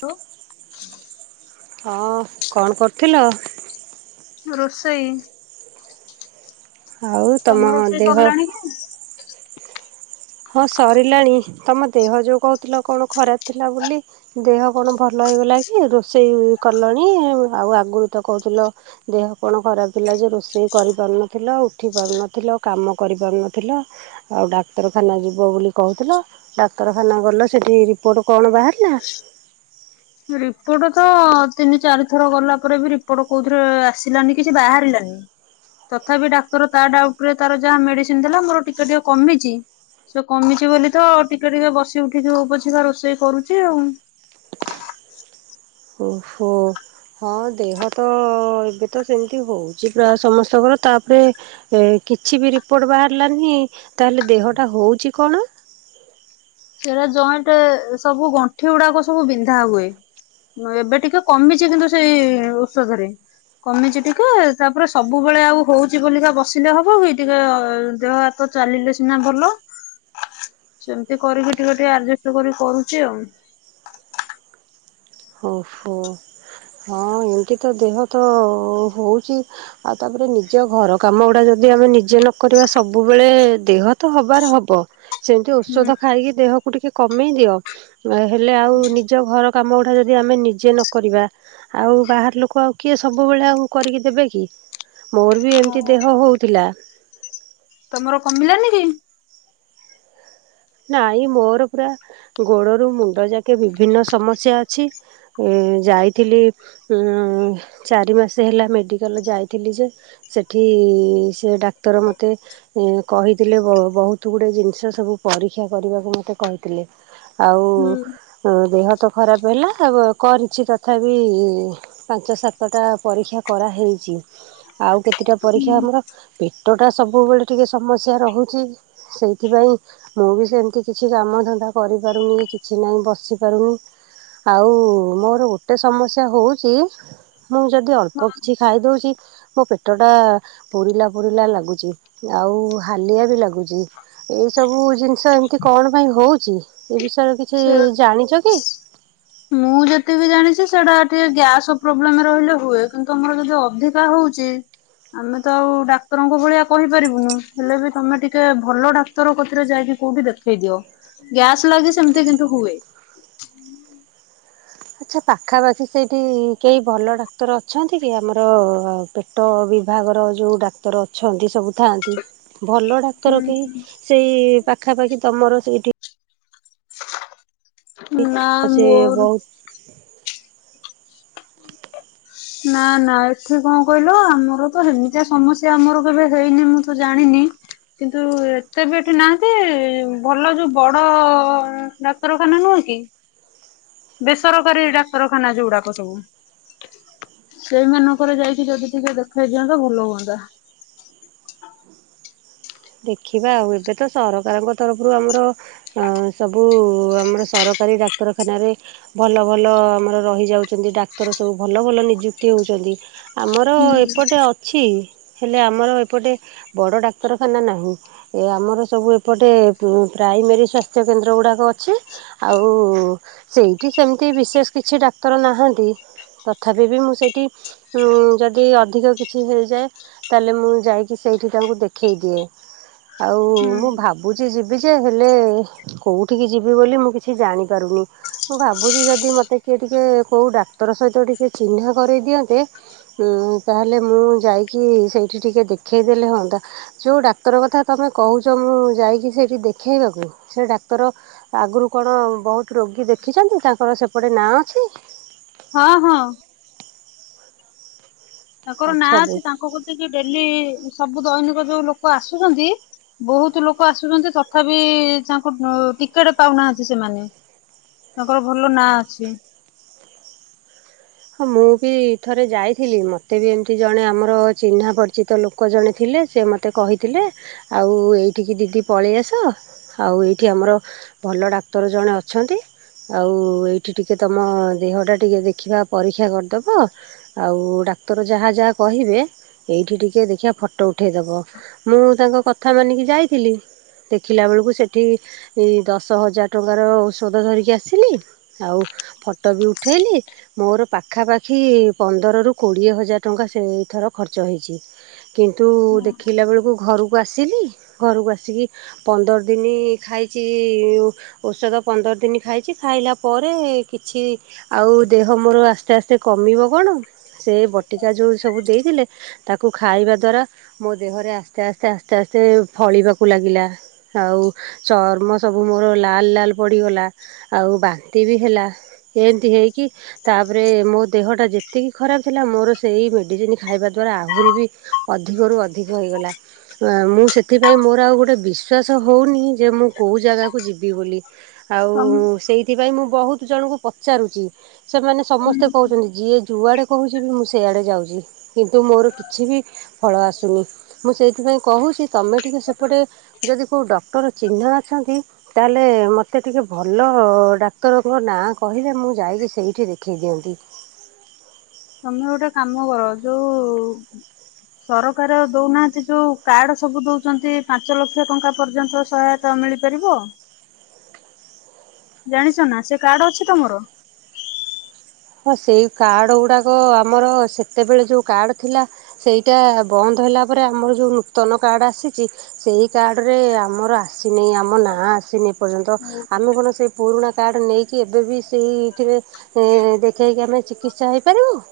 ହ। ହଁ କଣ କରୁଥିଲ? ରୋଷେଇ ଆଉ ତମ ରୋଷେଇ ଦେହ ସରିଲାଣି ହଁ ସରିଲାଣି? ତମ ଦେହ ଯେଉଁ କହୁଥିଲ କଣ ଖରାପ ଥିଲା। ବୋଲି ଦେହ କଣ ଭଲ ହେଇଗଲା କି? ରୋଷେଇ କଲଣି ଆଉ ଆଗରୁ ତ କହୁଥିଲ ଦେହ କଣ ଖରାପ ଥିଲା ଯେ ରୋଷେଇ କରିପାରୁନଥିଲ। ଉଠି ପାରୁନଥିଲ କାମ କରିପାରୁନଥିଲ ଆଉ ଡାକ୍ତର ଖାନା ଯିବ ବୋଲି କହୁଥିଲ ଡାକ୍ତରଖାନା ଗଲ ସେଠି ରିପୋର୍ଟ କଣ ବାହାରିଲା ରିପୋର୍ଟ ତ ତିନି ଚାରି ଥର ଗଲା ପରେ ବି ରିପୋର୍ଟ କୋଉଥିରେ ଆସିଲାନି କିଛି ବାହାରିଲାନି ତଥାପି ଡାକ୍ତର ତା ଡାଉଟ ରେ ତାର ଯାହା ମେଡିସିନ ଥିଲା ମୋର ଟିକେ ଟିକେ କମିଛି ସେ କମିଛି ବୋଲି ତ ଟିକେ ଟିକେ ବସି ଉଠିକି ଉପଛିକା ରୋଷେଇ କରୁଛି ଆଉ ଓହୋ ହଁ ଦେହ ତ ଏବେ ତ ସେମିତି ହଉଛି ପ୍ରାୟ ସମସ୍ତଙ୍କର ତାପରେ କିଛି ବି ରିପୋର୍ଟ ବାହାରିଲାନି ତାହଲେ ଦେହଟା ହଉଛି କଣ? ସୋ ଜଏଣ୍ଟ ସବୁ ଗଣ୍ଠି ଗୁଡାକ ସବୁ ବିନ୍ଧା ହୁଏ ଏବେ ଟିକେ କମିଛି କିନ୍ତୁ ସେଇ ଔଷଧରେ କମିଛି ଟିକେ ତାପରେ ସବୁବେଳେ ଆଉ ହଉଛି ବୋଲିକା ବସିଲେ ହବ କି ଟିକେ ଦେହ ହାତ ଚାଲିଲେ ସିନା ଭଲ ସେମିତି। କରିକି ଟିକେ ଟିକେ ଆଡଜଷ୍ଟ କରି କରୁଛି ଆଉ। [inaudible] ଓହୋ ହଁ ଏମିତି ତ ଦେହ ତ ହଉଛି ଆଉ ତାପରେ ନିଜ ଘର କାମ ଗୁଡା ଯଦି ଆମେ ନିଜେ ନକରିବା ସବୁବେଳେ ଦେହ ତ ହବାର ହବ ସେମିତି ଔଷଧ ହୁଁ ଖାଇକି ଦେହକୁ ଟିକେ କମେଇ ଦିଅ। ହେଲେ ଆଉ ନିଜ ଘର କାମ ଗୁଡାକ ଯଦି ଯଦି ଆମେ ନିଜେ ନ କରିବା ଆଉ ବାହାର ଲୋକ ଆଉ କିଏ ସବୁବେଳେ ଆଉ କରିକି ଦେବେ କି। ମୋର ବି ଏମିତି ହଉ ଦେହ ହଉଥିଲା ତମର କମିଲାନି କି? [inaudible] ନାଇଁ ମୋର ପୁରା ଗୋଡ଼ରୁ ମୁଣ୍ଡ ଯାକେ ବିଭିନ୍ନ ସମସ୍ୟା ଅଛି ଯାଇଥିଲି ଚାରି ମାସ ହେଲା ମେଡିକାଲ ଯାଇଥିଲି ଯେ ସେଠି ସେ ଡାକ୍ତର ମତେ କହିଥିଲେ ବହୁତ ଗୁଡ଼ଏ ଜିନିଷ ସବୁ ପରୀକ୍ଷା କରିବାକୁ ମତେ କହିଥିଲେ। ହୁଁ। ଆଉ ଦେହ ଭତ ଖରାପ ହେଲା କରିଛି ତଥାପି ପାଞ୍ଚ ସାତଟା ପରୀକ୍ଷା କରାହେଇଛି ଆଉ କେତେଟା ପରୀକ୍ଷା ଆମର ପେଟଟା ସବୁବେଳେ ଟିକଏ ସମସ୍ୟା ରହୁଛି ସେଇଥିପାଇଁ। ମୁଁ ବି ସେମିତି କିଛି କାମ ଧନ୍ଦା କରିପାରୁନି କିଛି ନହିଁ ବସି ପାରୁନି ଆଉ ମୋର ଗୋଟେ ସମସ୍ୟା ହୋଉଛି। ମୁଁ ଯଦି ଅଳ୍ପ ହଁ କିଛି ଖାଇଦୋଉଛି ମୋ ପେଟ ଟା ପୋଡିଲା ପୋଡିଲା ଲାଗୁଛି ଆଉ ହାଲିଆ ବି ଲାଗୁଛି ଏଇ ସବୁ ଜିନିଷ ଏମିତି କଣ ପାଇଁ ହଉଛି ଏ ବିଷ ସର କିଛି ସେ ଜାଣିଛ କି? ମୁଁ ଯେତିକି ଜାଣିଛି ସେଟା ଟିକେ ଗ୍ୟାସ ପ୍ରୋବ୍ଲେମ ରହିଲେ ହୁଏ କିନ୍ତୁ ତମର ଯଦି ଅଧିକା ହଉଛି ଆମେ ତ ଆଉ ଡାକ୍ତରଙ୍କ ଭଳିଆ କହିପାରିବୁନୁ ହେଲେ ବି ତମେ ଟିକେ ଭଲ ଡାକ୍ତର କଥରେ ଯାଇକି କୋଉଠି ଦେଖେଇ ଦିଅ ଗ୍ୟାସ୍ ଲାଗି ସେମିତି କିନ୍ତୁ ହୁଏ। ଆଚ୍ଛା ପାଖାପାଖି ସେଇଠି କେହି ଭଲ ଡାକ୍ତର ଅଛନ୍ତି କି ଆମର ପେଟ ବିଭାଗର ଯୋଉ ଡାକ୍ତର ଅଛନ୍ତି ସବୁ ଥାଆନ୍ତି। ଭଲ ହୁଁ ଡାକ୍ତର କେହି ସେଇ ପାଖାପାଖି ତମର ସେଇଠି। ନା ସେ ମୋର ବହୁତ [inaudible] ନା ନା ଏଠି କଣ କହିଲ ଆମର ତ ଏମିତିଆ ସମସ୍ୟା ଆମର କେବେ ହେଇନି ମୁଁ ତ ଜାଣିନି କିନ୍ତୁ ଏତେ ବି ଏଠି ନାହାନ୍ତି ଭଲ ଯୋଉ ବଡ ଡାକ୍ତରଖାନା ନୁହେଁ କି ବେସରକାରୀ ଡାକ୍ତରଖାନା ଯୋଉଗୁଡାକ ସବୁ [inaudible] ସେଇମାନଙ୍କର ଯାଇକି ଯଦି ଟିକେ ଦେଖେଇ ଦିଅନ୍ତ ଭଲ ହୁଅନ୍ତା। [inaudible] ଦେଖିବା ଆଉ ଏବେ ତ ସରକାରଙ୍କ ତରଫରୁ ଆମର ସବୁ ଆମର ସରକାରୀ ଡାକ୍ତରଖାନାରେ ଭଲ ଭଲ ଆମର ରହିଯାଉଛନ୍ତି ଡାକ୍ତର ସବୁ ଭଲ ଭଲ ନିଯୁକ୍ତି ହେଉଛନ୍ତି। ଆମର ହୁଁ। ଏପଟେ ଅଛି ହେଲେ ଆମର ଏପଟେ ବଡ ଡାକ୍ତର ଖାନା ନାହିଁ ଏ ଆମର ସବୁ ଏପଟେ ପ୍ରାଇମେରୀ ସ୍ୱାସ୍ଥ୍ୟକେନ୍ଦ୍ର ଗୁଡ଼ାକ ଅଛି ଆଉ ସେଇଠି ସେମିତି ବିଶେଷ କିଛି ଡାକ୍ତର ନାହାନ୍ତି ତଥାପି ବି ମୁଁ ସେଇଠି ଯଦି ଅଧିକ କିଛି ହେଇଯାଏ ତାହେଲେ ମୁଁ ଯାଇକି ସେଇଠି ତାଙ୍କୁ ଦେ ଖେଇ ଦିଏ। ଆଉ ହୁଁ ମୁଁ ଭାବୁ କିଛି ଯିବି ଯେ ହେଲେ କୋଉଠିକି ଯିବି ବୋଲି ମୁଁ କିଛି ଜାଣିପାରୁନି ମୁଁ ଭାବୁଛି ଯଦି ମୋତେ କିଏ ଟିକିେ କୋଉ ଡାକ୍ତର ସହିତ ଟିକେ ଚିହ୍ନା କରାଇଦିଅନ୍ତେ ତାହେଲେ ମୁଁ ଯାଇକି ସେଇଠି ଟିକିଏ ଦେଖେଇ ଦେଲେହନ୍ତା। ଯେଉଁ ଡାକ୍ତର କଥା ତମେ କହୁଛ ମୁଁ ଯାଇକି ସେଇଠି ଦେଖେଇବାକୁ ସେ ଡାକ୍ତର ଆଗରୁ କଣ ବହୁତ ରୋଗୀ ଦେଖିଛନ୍ତି। ତାଙ୍କର ସେପଟେ ନାଁ ଅଛି? ହଁ ହଁ। ତାଙ୍କର ନାଁ ଆଚ୍ଛା ଦେ ଅଛି ତାଙ୍କ କତିକି ଡେଲି ସବୁ ଦୈନିକ ଯୋଉ ଲୋକ ଆସୁଛନ୍ତି ବହୁତ ଲୋକ ଆସୁଛନ୍ତି ତଥାପି ତାଙ୍କୁ ଟିକେଟ ପାଉନାହାନ୍ତି ସେମାନେ [inaudible] ତାଙ୍କର ଭଲ ନାଁ ଅଛି। [inaudible] ହଁ ମୁଁ ବି ଥରେ ଯାଇଥିଲି ମୋତେ ବି ଏମିତି ଜଣେ ଆମର ଚିହ୍ନା ପରିଚିତ ଲୋକ ଜଣେ ଥିଲେ ସେ ମୋତେ କହିଥିଲେ ଆଉ ଏଇଠିକି ଦିଦି ପଳେଇ ଆସ ଆଉ ଏଇଠି ଆମର ଭଲ ଡାକ୍ତର ଜଣେ ଅଛନ୍ତି ଆଉ ଏଇଠି ଟିକେ ତମ ଦେହଟା ଟିକିଏ ଦେଖିବା। ପରୀକ୍ଷା କରିଦେବ ଆଉ ଡାକ୍ତର ଯାହା ଯାହା କହିବେ ଏଇଠି ଟିକେ ଦେଖିଆ ଫଟୋ ଉଠେଇଦବ। ମୁଁ ତାଙ୍କ କଥା ମାନିକି ଯାଇଥିଲି। ଦେଖିଲା ବେଳକୁ ସେଇଠି ଦଶ ହଜାର ଟଙ୍କାର ଔଷଧ ଧରିକି ଆସିଲି। ଆଉ ଫଟୋ ବି ଉଠେଇଲି। ମୋର ପାଖାପାଖି ପନ୍ଦରରୁ କୋଡ଼ିଏ ହଜାର ଟଙ୍କା ସେଇଥର ଖର୍ଚ୍ଚ ହେଇଛି। କିନ୍ତୁ ଦେଖିଲା ବେଳକୁ ଘରକୁ ଆସିଲି ଘରକୁ ଆସିକି ପନ୍ଦର ଦିନ ଖାଇଛି ଔଷଧ ପନ୍ଦର ଦିନ ଖାଇଛି। ଖାଇଲା ପରେ କିଛି ଆଉ ଦେହ ମୋର ଆସ୍ତେ ଆସ୍ତେ କମିବ କଣ? ସେ ବଟିକା ଯୋଉ ସବୁ ଦେଇଥିଲେ ତାକୁ ଖାଇବା ଦୁଆରା ମୋ ଦେହରେ ଆସ୍ତେ ଆସ୍ତେ ଆସ୍ତେ ଆସ୍ତେ ଫଳିବାକୁ ଲାଗିଲା ଆଉ ଚର୍ମ ସବୁ ମୋର ଲାଲ ଲାଲ ପଡ଼ିଗଲା। ଆଉ ବାନ୍ତି ବି ହେଲା ଏମିତି ହେଇ କି ତାପରେ ମୋ ଦେହଟା ଯେତିକି ଖରାପ ଥିଲା ମୋର ସେଇ ମେଡିସିନ ଖାଇବା ଦ୍ୱାରା ଆହୁରି ବି ଅଧିକ ରୁ ଅଧିକ ହୋଇଗଲା। ମୁଁ ସେଥିପାଇଁ ମୋର ଆଉ ଗୋଟେ ବିଶ୍ୱାସ ହେଉନି ଯେ ମୁଁ କେଉଁ ଜାଗାକୁ ଯିବି ବୋଲି। ଆଉ ତମ ସେଇଥି ପାଇଁ ମୁଁ ବହୁତ ଜଣଙ୍କୁ ପଚାରୁଛି? ସେମାନେ ସମସ୍ତେ କହୁଛନ୍ତି ଯିଏ ଯୁଆଡେ କହୁଛି ବି ମୁଁ ସେଆଡେ ଯାଉଛି। କିନ୍ତୁ ମୋର କିଛି ବି ଫଳ ଆସୁନି ମୁଁ ସେଇଥିପାଇଁ କହୁଛି। ତମେ ଟିକେ ସେପଟେ ଯଦି କେୋଉ ଡକ୍ଟର ଚିହ୍ନ ଅଛନ୍ତି। ତାହେଲେ ମୋତେ ଟିକେ ଭଲ ଡାକ୍ତରଙ୍କ ନାଁ କହିଲେ ମୁଁ ଯାଇକି ସେଇଠି ଦେଖେଇ ଦିଅନ୍ତି। [inaudible] ତମେ ଗୋଟେ କାମ କର ଯୋଉ ସରକାର ଦଉନାହାନ୍ତି ଯୋଉ କାର୍ଡ ସବୁ ଦଉଛନ୍ତି ପାଞ୍ଚ ଲକ୍ଷ ଟଙ୍କା ପର୍ଯ୍ୟନ୍ତ ସହାୟତା ମିଳିପାରିବ। [inaudible] ଜାଣିଛ ନା ସେ କାର୍ଡ ଅଛି ତମର? ହଁ ସେଇ କାର୍ଡ଼ ଗୁଡ଼ାକ ଆମର ସେତେବେଳେ ଯେଉ କାର୍ଡ଼ ଥିଲା। ସେଇଟା ବନ୍ଦ ହେଲା ପରେ ଆମର ଯେଉ ନୂତନ କାର୍ଡ଼ ଆସିଛି। ସେଇ କାର୍ଡ଼ରେ ଆମର ଆସିନି ଆମ ନାଁ ଆସିନି। ଏ ଏ ପର୍ଯ୍ୟନ୍ତ ଓହୋ ଆମେ କଣ ସେଇ ପୁରୁଣା କାର୍ଡ ନେଇକି ଏବେ ବି ସେଇତିରେ ଦେ ଯାଇକି ଆମେ ଚିକିତ୍ସା ହେଇପାରିବୁ?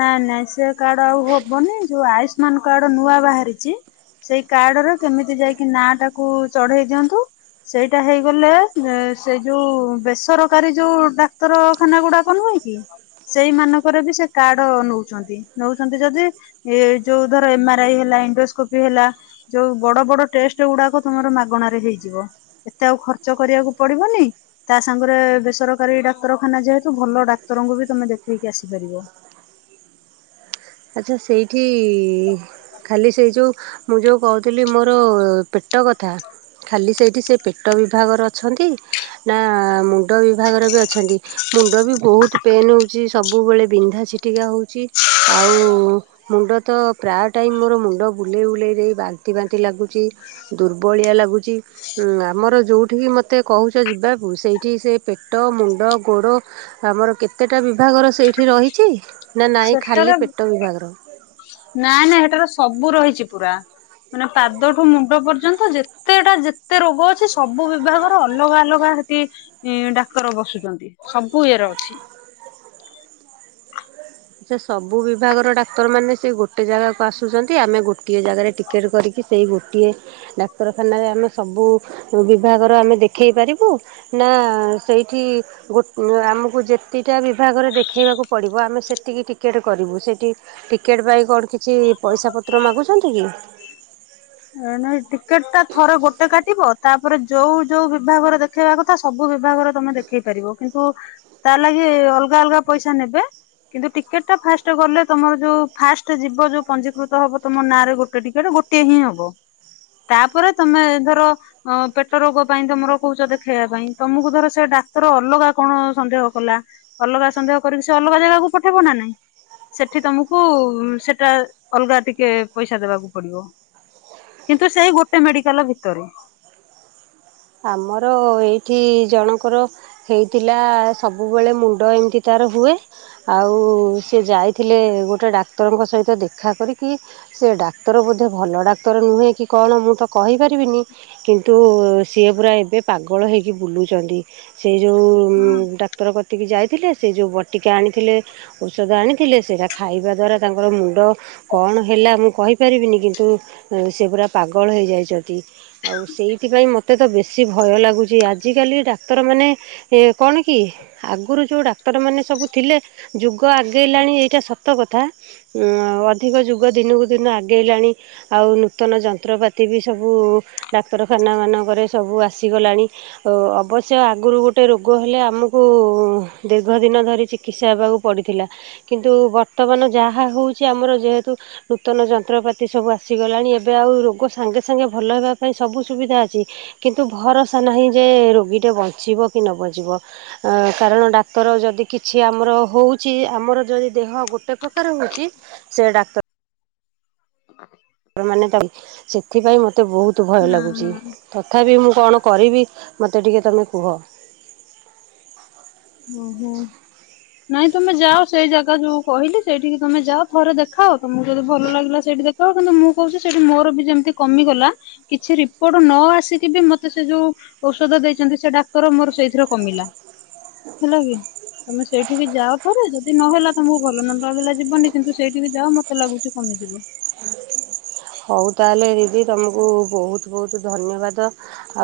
ନାଇଁ ନାଇଁ ସେ କାର୍ଡ ଆଉ ହବନି। ଯୋଉ ଆୟୁଷ୍ମାନ କାର୍ଡ ନୂଆ ବାହାରିଛି ସେଇ କାର୍ଡ ରେ କେମିତି ଯାଇକି ନା ଟାକୁ ଚଢେଇ ଦିଅନ୍ତୁ। ସେଇଟା ହେଇଗଲେ ସେଇ ଯୋଉ ବେସରକାରୀ ଯୋଉ ଡାକ୍ତରଖାନା ଗୁଡାକ ନୁହେଁ କି? ସେଇମାନାନଙ୍କରେ ବି ସେ କାର୍ଡ ନଉଛନ୍ତି ନଉଛନ୍ତି ଯଦି ଏ ଯୋଉ ଧର ଏମ ଆର ଆଇ ହେଲା ଇଣ୍ଡୋସ୍କୋପି ହେଲା ଯୋଉ ବଡ ବଡ ଟେଷ୍ଟ ଗୁଡାକ ତମର ମାଗଣାରେ ହେଇଯିବ। ଏତେ ଆଉ ଖର୍ଚ୍ଚ କରିବାକୁ ପଡିବନି ତା ସାଙ୍ଗରେ ବେସରକାରୀ ଡାକ୍ତରଖାନା ଯେହେତୁ ଭଲ ଡାକ୍ତରଙ୍କୁ ବି ତମେ ଦେଖେଇକି ଆସିପାରିବ। ଆଚ୍ଛା ସେଇଠି ଖାଲି ସେଇ ଯେଉ ମୁଁ ଯେୋଉ କହୁଥିଲି ମୋର ପେଟ କଥା ଖାଲି ସେଇ ସେ ପେଟ ବିଭାଗର ଅଛନ୍ତି ନା ମୁଣ୍ଡ ବିଭାଗର ବି ଅଛନ୍ତି। ମୁଣ୍ଡ ବି ବହୁତ ପେନ୍ ହେଉଛି ସବୁବେଳେ ବିନ୍ଧା ଛିଟିକା ହଉଛି। ଆ ଆଉ ମୁଣ୍ଡ ତ ପ୍ରାୟ ଟାଇମ୍ ମୋର ମୁଣ୍ଡ ବୁଲେଇ ବୁଲେଇ ଦେଇ ବାନ୍ତି ବାନ୍ତି ଲାଗୁଚି। ଦୁର୍ବଳିଆ ଲାଗୁଛି ଆମର ଯେଉଁଠିକି ମୋତେ କହୁଛ ଯିବାକୁ ସେଇଠି ସେ ପେଟ ମୁଣ୍ଡ ଗୋଡ଼ ଆମର କେତେଟା ବିଭାଗର ସେଇଠି ରହିଛି। ନା ନାଇଁ ଖାଲି ପେ [inaudible] ନା ନା ହେଟାର ସ ସବୁ ରହିଛି ପୁରା ମାନେ ପାଦଠୁ ମୁଣ୍ଡ ପର୍ଯ୍ୟନ୍ତ ଯେତେଟା ଯେତେ ରୋଗ ଅଛି ସବୁ ବିଭାଗର ଅଲଗା ଅଲଗା ସେଠି ଡାକ୍ତର ବସୁଛନ୍ତି। ସବୁ ଇଏରେ ଅଛି। ସେ ସବୁ ବିଭାଗର ଡାକ୍ତରମାନେ ସେ ଗୋଟେ ଜାଗାକୁ ଆସୁଛନ୍ତି। ଆମେ ଗୋଟିଏ ଜାଗାରେ ଟିକେଟ କରିକି ସେଇ ଗୋଟିଏ ଡାକ୍ତରଖାନାରେ ଆମେ ସବୁ ବିଭାଗର ଆମେ ଦେଖେଇ ପାରିବୁ। ନା ସେଇଠି ଆମକୁ ଯେତିଟା ବିଭାଗରେ ଦେଖେଇବାକୁ ପଡ଼ିବ। ଆମେ ଏତିକି ଟିକେଟ କରିବୁ ସେଠି ଟିକେଟ ପାଇଁ କଣ କିଛି ପଇସା ପତ୍ର ମାଗୁଛନ୍ତି କି? ନାଇଁ ଟିକେଟ ଟା ଥରେ ଗୋଟେ କାଟିବ ତାପରେ ଯୋଉ ଯୋଉ ବିଭାଗରେ ଦେଖେଇବା କଥା ସବୁ ବିଭାଗରେ ତମେ ଦେଖେଇ ପାରିବ। କିନ୍ତୁ ତା ଲାଗି ଅଲଗା ଅଲଗା ପଇସା ନେବେ। କିନ୍ତୁ ଟିକେଟ ଟା ଫାଷ୍ଟ ଗଲେ ତମର ଯୋଉ ଫାଷ୍ଟ ଯିବ ଯୋଉ ପଞ୍ଜିକୃତ ହବ ତମ ନାଁରେ। ଗୋଟେ ଟିକେଟ ଗୋଟେ ହିଁ ହବ। ତାପରେ ତମେ ଧର ପେଟ ରୋଗ ପାଇଁ ତମର କହୁଛ ଦେଖେଇବା ପାଇଁ। ତମକୁ ଧର ସେ ଡାକ୍ତର ଅଲଗା କଣ ସନ୍ଦେହ କଲା ଅଲଗା ସନ୍ଦେହ କରିକି ସେ ଅଲଗା ଜାଗାକୁ ପଠେଇବ ନା ନାଇଁ। ସେଠି ତମକୁ ସେଟା ଅଲଗା ଟିକେ ପଇସା ଦବାକୁ ପଡିବ। କିନ୍ତୁ ସେଇ ଗୋଟେ ମେଡିକାଲ ଭିତରେ। [inaudible] ଆମର ଏଇଠି ଜଣଙ୍କର ହେଇଥିଲା ସବୁବେଳେ ମୁଣ୍ଡ ଏମିତି ତାର ହୁଏ। ଆଉ ସେ ଯାଇଥିଲେ ଗୋଟେ ଡାକ୍ତରଙ୍କ ସହିତ ଦେଖା କରିକି ସେ ଡାକ୍ତର ବୋଧେ ଭଲ ଡାକ୍ତର ନୁହେଁ କି କଣ? ମୁଁ ତ କହିପାରିବିନି। କିନ୍ତୁ ସିଏ ପୁରା ଏବେ ପାଗଳ ହେଇକି ବୁଲୁଚନ୍ତି। ସେଇ ଯଉ ହଁ ଡାକ୍ତର କତିକି ଯାଇ ଥିଲେ ସେ ଯୋଉ ବଟିକା ଆନିଥିଲେ ଔଷଧ ଆଣିଥିଲେ। ସେଟା ଖାଇବା ଦାରା ତାଙ୍କର ମୁଣ୍ଡ କଣ ହେଲା ମୁଁ କହିପାରିବିନି। କିନ୍ତୁ ସେ ପୁରା ପାଗଳ ହୋଇଯାଇଚନ୍ତି ଆଉ ସେଇଥି ପାଇଁ ମୁଁ ମୋତେ ତ ବେଶୀ ଭୟ ଲାଗୁଛି ଆଜିକାଲି ଡାକ୍ତରମାନେ କଣ କି? ଆଗରୁ ଯେଉଁ ଡାକ୍ତରମାନେ ସବୁ ଥିଲେ ଯୁଗ ଆଗେଇଲାଣି। ଏଇଟା ସତ କଥା ଅଧିକ ଯୁଗ ଦିନକୁ ଦିନ ଆଗେଇଲାଣି। ଆଉ ନୂତନ ଯନ୍ତ୍ରପାତି ବି ସବୁ ଡାକ୍ତରଖାନାମାନ ଘରେ ସବୁ ଆସିଗଲାଣି ଅବଶ୍ୟ ଆଗରୁ ଗୋଟେ ରୋଗ ହେଲେ ଆମକୁ ଦୀର୍ଘ ଦିନ ଧରି ଚିକିତ୍ସା ହେବାକୁ ପଡ଼ିଥିଲା। କିନ୍ତୁ ବର୍ତ୍ତମାନ ଯାହା ହେଉଛି ଆମର ଯେହେତୁ ନୂତନ ଯନ୍ତ୍ରପାତି ସବୁ ଆସିଗଲାଣି। ଏ ଏବେ ଆଉ ରୋଗ ସାଙ୍ଗେ ସାଙ୍ଗେ ଭଲ ହେବା ପାଇଁ ସବୁ ସୁବିଧା ଅଛି। କିନ୍ତୁ ଭରସା ନାହିଁ ଯେ ରୋଗୀଟେ ବଞ୍ଚିବ କି ନ ବଚିବ କାରଣ ଡାକ୍ତର ଯଦି କିଛି ଆମର ହଉଛି। ଆମର ଯଦି ଦେହ ଗୋଟେ ପ୍ରକାର ହେଉଛି। ସେ ଡାକ୍ତର [inaudible] ମାନେ ତବ୍ ସେଥିପାଇଁ ମ ମତେ ବହୁତ୍ ଭୟ ହଁ ଲାଗୁଛି ହଁ। ତଥାପି ମୁଁ କଣ କରିବି ମତେ ଟିକେ ତମେ କୁହ। ଓ ହୋ। ନାଇଁ ତମେ ଯାଅ ସେଇ ଜାଗା ଯୋଉ କହିଲି ସେଇଠିକି ତମେ ଯାଅ ଥରେ ଦେଖାଓ ତମକୁ ଯଦି ଭଲ ଲାଗିଲା ସେଇଠି ଦେଖାଓ କିନ୍ତୁ ମୁଁ କହୁଛି ସେଠି ମୋର ବି ଯେମିତି କମିଗଲା କିଛି ରିପୋର୍ଟ ନ ଆସିକି ବି ମତେ ସେ ଯୋଉ ଔଷଧ ଦେଇଛନ୍ତି ସେ ଡାକ୍ତର ମୋର ସେଇଥିରେ କମିଲା। ହେଲା କି ତମେ ସେଇଠିିକ ଯାଓ ଥରେ ଯଦି ନହେଲା ତମକୁ ଭଲ ନ [unintelligible] ଯିବନି କିନ୍ତୁ ସେଇଠିକି ଯାଓ ମତେ ଲାଗୁଛି କମିଯିବ। ହଉ ତାହେଲେ ଦିଦି ତମକୁ ବହୁତ୍ ବହୁତ୍ ଧନ୍ୟବାଦ।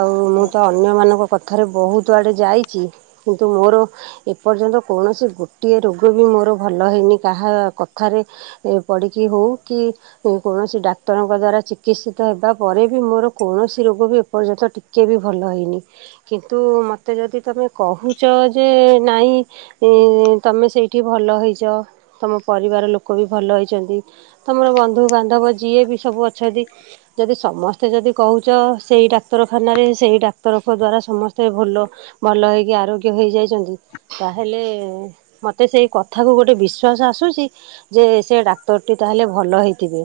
ଆଉ ମୁଁ ହଁ ତ ଅନ୍ୟମାନଙ୍କ କଥାରେ ବହୁତ୍ ଆଡ଼େ ଯାଇଛି କିନ୍ତୁ ମୋର ଏପର୍ଯ୍ୟନ୍ତ କୌଣସି ଗୋଟିଏ ରୋଗ ବି ମୋର ଭଲ ହେଇନି କାହା କଥାରେ ପଡ଼ିକି ହଉ କି କୌଣସି ଡାକ୍ କ୍ଟରଙ୍କ ଦ୍ଵାରା ଚିକିତ୍ସିତ ହେବା ପରେ ବି ମୋର କୌଣସି ରୋଗ ବି ଏପର୍ଯ୍ୟନ୍ତ ଟିକେ ବି ଭଲ ହେଇନି କିନ୍ତୁ ମତେ ଯଦି ତମେ କହୁଛ ଯେ ନାଇଁ ଇ ତମେ ସେଇଠି ଭଲ ହେଇଚ ତମ ପରିବାର ଲୋକ ବି ଭଲ ହେଇଚନ୍ତି ତମର ବନ୍ଧୁବାନ୍ଧବ ଯିଏ ବି ସବୁ ଅଛନ୍ତି ଯଦି ସମସ୍ତେ ଯଦି କହୁଚ ସେଇ ଡାକ୍ତରଖାନାରେ ସେଇ ଡାକ୍ତରଙ୍କ ଦ୍ଵାରା ସମସ୍ତେ ଭଲ ଭଲ ହେଇକି ଆରୋଗ୍ୟ ହେଇଯାଇଚନ୍ତି ତାହେଲେ ମତେ ସେଇ କଥାକୁ ଗୋଟେ ବିଶ୍ୱାସ ଆସୁଛି ଯେ ସେ ଡାକ୍ତରଟି ତାହେଲେ ଭଲ ହେଇଥିବେ।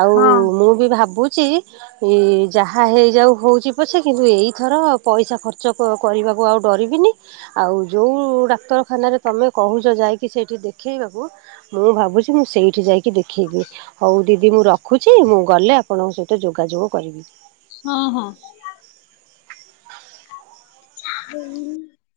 ଆଉ ହଁ ମୁଁ ବି ଭାବୁ ଚି ଇ ଯାହା ହେଇଯାଉ ହେଉଚି ପଛେ କିନ୍ତୁ ଏଇଥର ପଇସା ଖର୍ଚ୍ଚ କରିବାକୁ ଆଉ ଡରିବିନି ଆଉ ଯୋଉ ଡାକ୍ତରଖାନାରେ ତମେ କହୁଚ ଯାଇକି ସେଇଠି ଦେଖେଇବାକୁ ମୁଁ ଭାବୁଚି ମୁଁ ସେଇଠି ଯାଇକି ଦେଖେଇବି ହଉ ଦିଦି ମୁଁ ର ଖୁଚି ମୁଁ ଗଲେ ଆପଣଙ୍କ ସହିତ ଯୋଗାଯୋଗ କରିବି। ହଁ ହଁ। [inaudible]